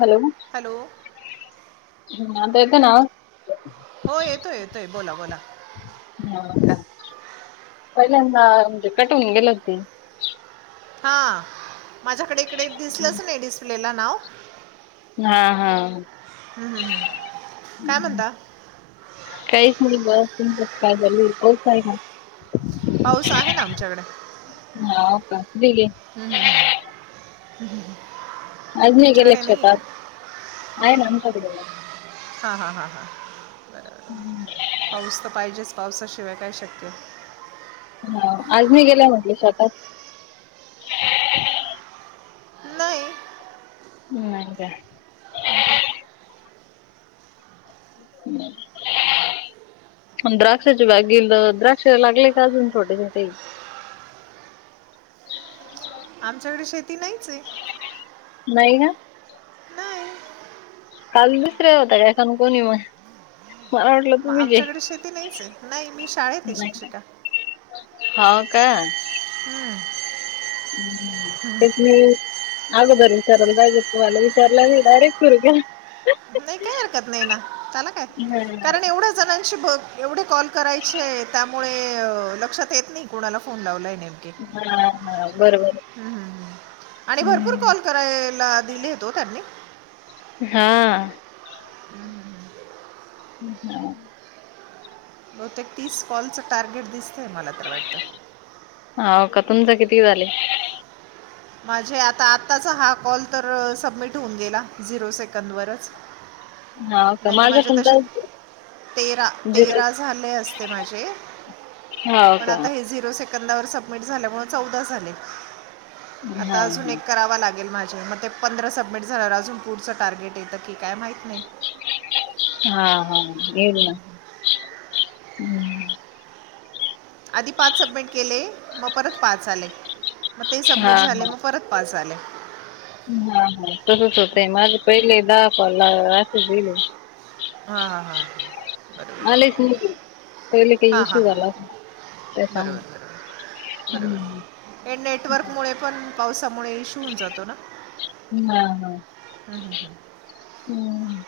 Hello hello हं, आता येतोय ना आवाज? हो येतोय येतोय, बोला बोला. हो का, पहिल्यांदा म्हणजे कट होऊन गेल होत ते. हा, माझ्याकडे इकडे दिसलंच नाही डिस्प्लेला नाव. हा हा हम्म, काय म्हणता? कायच, [unintelligible] पाऊस आहे ना? पाऊस आहे ना आमच्याकडे. हाव का, [inaudible] हम्म हम्म हम्म आज नाही गेल्या का शेतात? आहे ना आमच्या कडे म हा हा हा हा. हम्म पाऊस तर पाहिजेच, पावसाशिवाय काय शक्य. हो, आज नाही गेल्या म्हंटल शेतात. नाही नाही का. [unintelligible] मंग द्राक्षाची बाग केल तर, द्राक्ष लागले का अजून छोटे छोटे? [unintelligible] आमच्याकडे शेती नाहीच ये. नाही का? नाही काल दुसऱ्या होत्या काय जाणू कोणी मग? मला वाटलं हा तुम्हीच आहे आमच्याकडे शेती नाहीच ये नाही, मी शाळेत आहे शिक्षिका. हाव का? हम्म, तेच नई आगोदर विचारायला पाहिजे तुम्हाला, विचारलं नाही डायरेक्ट सुरू केलं, अं हं. नाही काय हरकत नाही ना त्याला काय, कारण हा एवढच पाच जणांशी बघ एवढे कॉल करायचे, त्यामुळे अं लक्षात येत नाही कुणाला फोन लावला आहे नेमके. हा- हा बरोबर ये. हम्म, हम्म, हम्म. आणि भरपूर कॉल करायला दिलेत हो त्यांनी. हा, हम् हम. बहुतेक तीस कॉलचं टार्गेट दिसतं ये, मला तर वाटतं. हाव का, तुमचं किती झाले? माझे आता आत्ताचा हा कॉल तर सबमिट होऊन गेला, झिरो सेकंदवरच. हाव का? नाही तर माझा माझे पण तसे तसंच ये. तेरा, तेरा झाले असते माझे, हो पण का आता हे झिरो सेकं सेकंदा वर सबमिट झाल्यामुळे चौदा झाले. हा आता अजून एक करावां लागेल, माझे मग ते पंधरा सबमिट झाल्यावर अजून पुढचं टार्गेट येतं की काय माहीत नाही. हा -हा येईल ना. हम्म, आधी पाच सबमिट केले, मग परत पाच आले. म ते हा सबमिट झाले, हा मग परत पाच आले. हा -हा तसच होतंय, माझे पहिले दहा कॉल ला अशेच येलं होते. हां हां हां बरोबर आलेच नही ये, पहिले काय हां हां इशू हां झाला होता. बरोबर, हम्म, बरोबर हे हं, नेटवर्कमुळे पण पावसामुळे इशु होवून जातो ना. हा -हा, हम्म.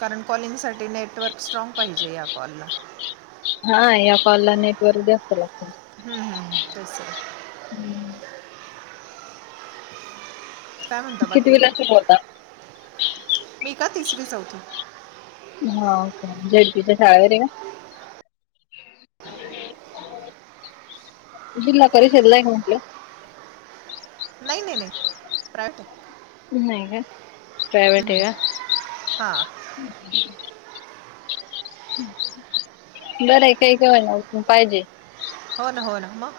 कारण कॉलिंगसाठी नेटवर्क स्ट्राँग पाहिजे या कॉलला. हा या कॉल ला नेटवर्क जास्त लागत. हम्, तसं हम्म, काय म्हणता बाकी? कितवीला शिकवता? मी का तिसरी- चौथी. हाव का झेड पी च्या शाळेमध्ये का? जिल्हा परिषदला य ना म्हंटलं नाही, नाही, नाही प्रायवेट आहे. नाही का? हा, हम्, बरं ये काही करायला पण पाहिजे. होना, होना मग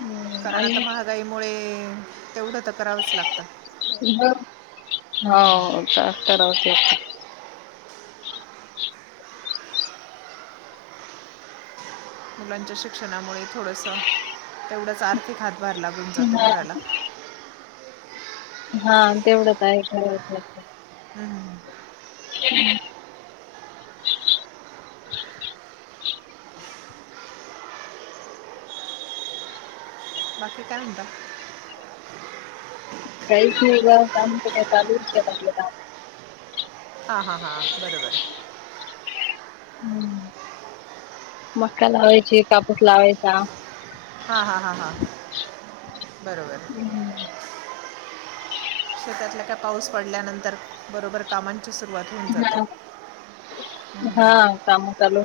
हम्म. कारण आता आणि महागाईमुळे तेवढं तर करावंच लागतं. हो, हं. काम करावतचं लागतं. मुलांच्या शिक्षणामुळे थोडंसं तेवढाच आर्थिक हातभार लागून जातो हा घराला. हा तेवढंत आहेच करायचं लागतं. हं. बाकी, काय म्हणता? काय केल? काम तर काय चालूच आहे. काम. हा-हा, हा, बरोबर. हम्म. मक्का लावायची, कापूस लावायचा. हा-हा, हा-हा, बरोबर. हम्-हम. शेतातल्या का? पाऊस पडल्यानंतर बरोबर कामांची सुरुवात होऊन जाते. हा हा काम चालू.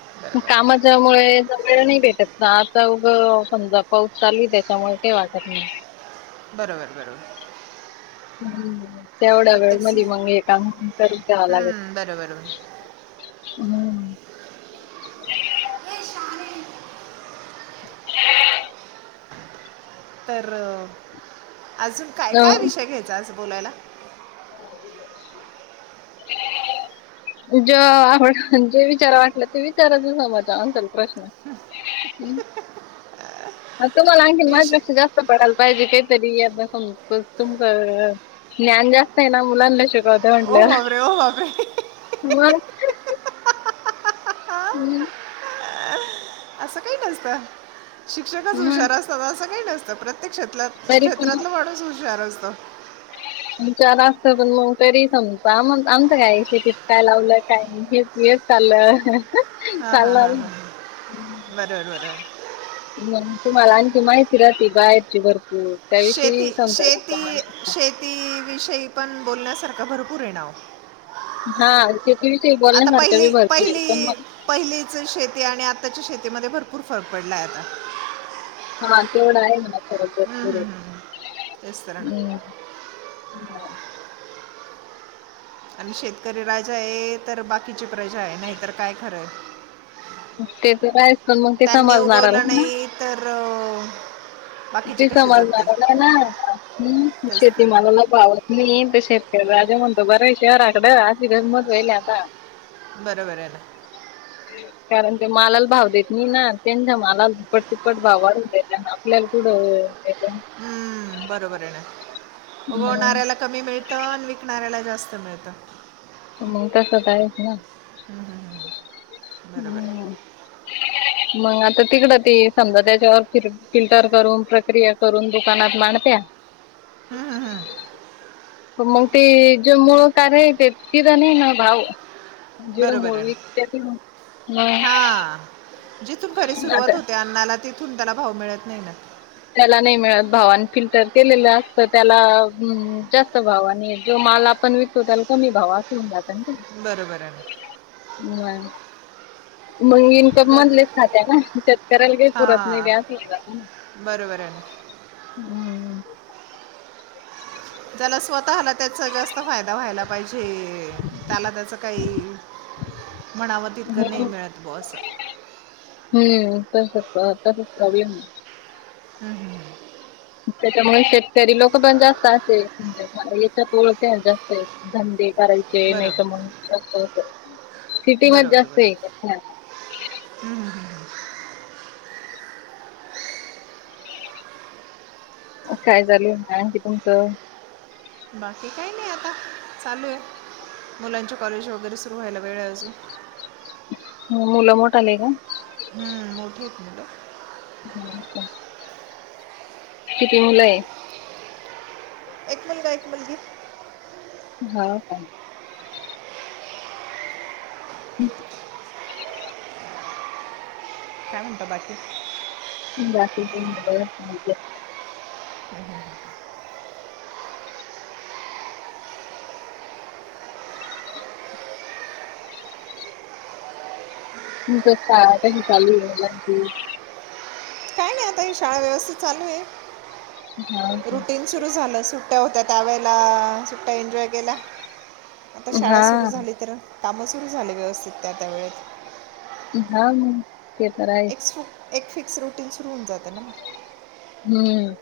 बरोबर कामाच्यामुळे जवळ नाही भेटत ना आता उघं समजा पाऊस चालू त्याच्यामुळे काही वाटत नाही. बरोबर-बरोबर. मधला लिंबू आहे. तेवढा वेळ प्रत्येक मध सी मग हे काम करून घ्याव लागत. हं, बरोबर हम्. [inaudible] [unintelligible] तर अजून अ काय-काय विषय घ्यायचा आज बोलायला? [inaudible] ज आवड जे विचार वाटलं, ते विचाराच, समजाल प्रश्न? हम्, म तुम्हाला आणखी विषय माझ्यापेक्षा जास्त पडायला पाहिजे काहीतरी, समजतंय तुमचं. ज्ञान जास्त आहे ना, मुलांना शिकवत. हो रे, हो रे. मग. हम्. अस काही नसतं शिक्षकच मग हुशार असतात असं काही नसतं प्रते ते तरी पण क्षेत्रात-क्षेत्रातलं माणूस हुशार असतं. विचार असत, पण मग तरी समजा आम आमचं काय शेतीत काय लावलंय, काय नाही. हे येच, हां चाल-चाल हां हां अजून. हां बरोबर बरोबर मग तुम्हाला आणखी माहिती राहते, बाहेरची भरपूर त्याविषयी समजा, म्हणू शकता. ती विषयी पण बोलण्यासारखं भरपूर ये नाव. हा, शेती विषयी आता बोलण्यासारख्या बी पहिली भरपूर आहे, पण पहिली मग पहिलीच शेती आणि आत्ताच्या शेतीमध्ये भरपूर फरक पडला आहे आता. हा, तेवढं आहे म्हणा खरोखर. पुरे, तेच तर ना हम्म. हा. आणि शेतकरी राजा आहे तर बाकीची प्रजा आहे, नाहीतर काय? खरं आहे. तेचं कायच असतं, पण मग ते त्यांनी समजणारला उगवलं म्हणा. नाही तर [unintelligible] बाकीचे ते कसे जगतील समजणाराला ना, हम्म, तेच तर ना. शेतीमालाला. पावत नाही ते. शेतकरी राजा म्हणतो बरं, शहराकडे अशी गमंत व्हायली आता. बरोबर आहे ना. ह [unintelligible] कारण ते मालाला भाव देत नाही ना, त्यांच्या मालाला दुप्पट तिप्पट भाव वाढून देत आपल्याला. कुड व्हयं ते? हम्म, बरोबर आहे ना? हम्म. उगवणाऱ्याला कमी मिळतं आणि विकणाऱ्याला जास्त मिळतं. हम् तसच आहेच ना, [inaudible] बरोबर आहे हम् मग आता तिकडं ते समजा, त्याच्यावर फि फिल्टर करून, प्रक्रिया करून दुकानात मांडत्या हम्म, हम्म, हम्म. मग ते जे मुळ कार्य आहे ते, तिथं नाही ना भाव. जीड बरोबर मुळ वीकत्यात तिठून [inaudible] हा. जिथून घरी सुरुवात होते अण्णाला, तिथून त्याला भाव मिळत नाही ना. आपल्याला नाही मिळत भाव. आणि फिल्टर केलेलं असतं त्याला, जास्त भाव. आणि जो माल आपण पण विकतो, त्याला कमी भाव असं होऊन जातं ना ते. बरोबर आहे ना [inaudible] व्हयं. मग येइल ते ज्या मधलेच खात्या ना. शेतकऱ्याला काही पुरत नाही हां ते असं होउन जातं. बरोबर आहे ना [inaudible] हम्म. त्याला स्वतःला त्याचा जास्त फायदा व्हायला पाहिजे. त्याला त्याचं काही म्हणावं तितकं नाही हम्म मिळत बॉ असं. हम्म. तसच तसच [unintelligible] हा हा. त्याच्यामुळे शेतकरी लोक पण जास्त असे, याच्यात वळत्याय जास्त धंदे करायचे. ते नाही का म? बरोबर [inaudible] सिटी मध्ये बरोबर जास्तये. बरोबर [inaudible] [inaudible] काय चालले मग आणखी तुमचं? बाकी काही नाही आता, चालू आहे. मुलांचे कॉलेज वगैरे सुरू व्हायला वेळ अजून. ह मुलं मोठंलेय का? मोठेत मुलं. [inaudible] किती मुलंय? एक मुलगा एक मुलगी. हा का. हम् [unintelligible] काय म्हणता बाकी? बाकी तुमचं बरं चाललं. तुमचं शाळा कशी चालू आहे मुलांची. नाही काय शाळा व्यवस्थित चालू आहे. हा का. रुटीन सुरू झालं अस सुट्ट्या होत्या त्यावेळेला सुट्ट्या एन्जॉय केल्या. [inaudible] आता शाळा सुरू हा झाली तर कामं सुरू झाले व्यवस्थित त्या त्या वेळेेत. हा मग ते तर आहेच. एक एक फिक्स रुटीन सुरू होऊन जातं ना मग. हम्म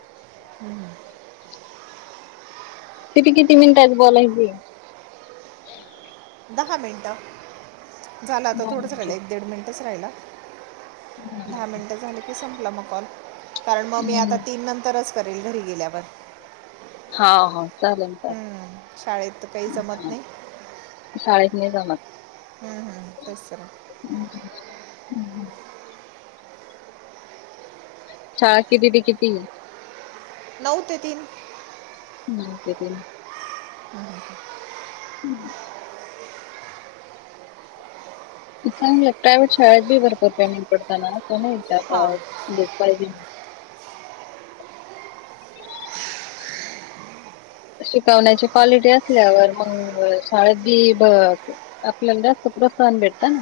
किती किती मिनिटांनी बोलायचंय? दहा मिनिटं. झालं आता दहा थोडंच राहिलं, मिनिटं. एक, दीड मिनटच राहिला. हो दहा का? मिनटं झाली की, संपला मग कॉल. कारण मग मी आता हम्म. तीन नंतरच करेल घरी गेल्यावर. हा हो. चालेल चालेल. हम्म, शाळेत तर काही जमत हा. नाही. शाळेत नाही जमत. तसं [inaudible] शाळा किती ते कितीय? नऊ ते तीन. नऊ ते तीन. हम्म. हम्म. चांगलं. प्रायव्हेट शाळेत बी भरपूर पेमेंट पडत ना. प [unintelligible] हां नाही पाहिजे. शिकवण्याची क्वालिटी असल्यावर, मंग शाळेत बी ब आपल्याला जास्त प्रोत्साहन भेटतं ना.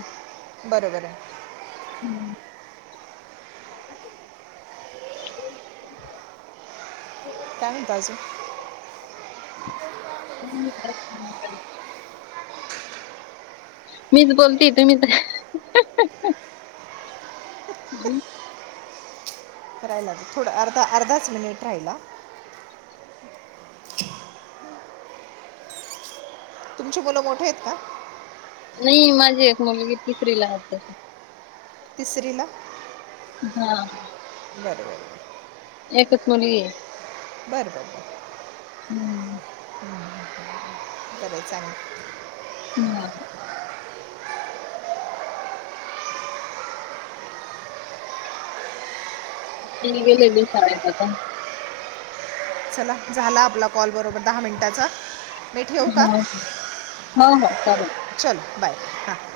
बरोबरय. हम्म. [unintelligible] काय म्हणता अजून? त्यानं एकदाच फोन काल. मीच बोलतीय. तुम्ही तर मी करायला थोडं, अर्धा- अर्धाच मिनिट राहिला. तुमची मुलं मोठेयत का? नाही, माझी एक मुलगी तिसरीला आताशी. तिसरीला? हा. बरं, बरं. एकच मुलगीय. बरं, बरं, बर. हम्म. बरय, चांगलं. हम्म. तिनी गेलेली सरायचा पण. चालेल चला. झाला आपला कॉल, बरोबर दहा मिनटाचा. मी ठेवू का? हा हो हो चालेल. चल, बाय. हां.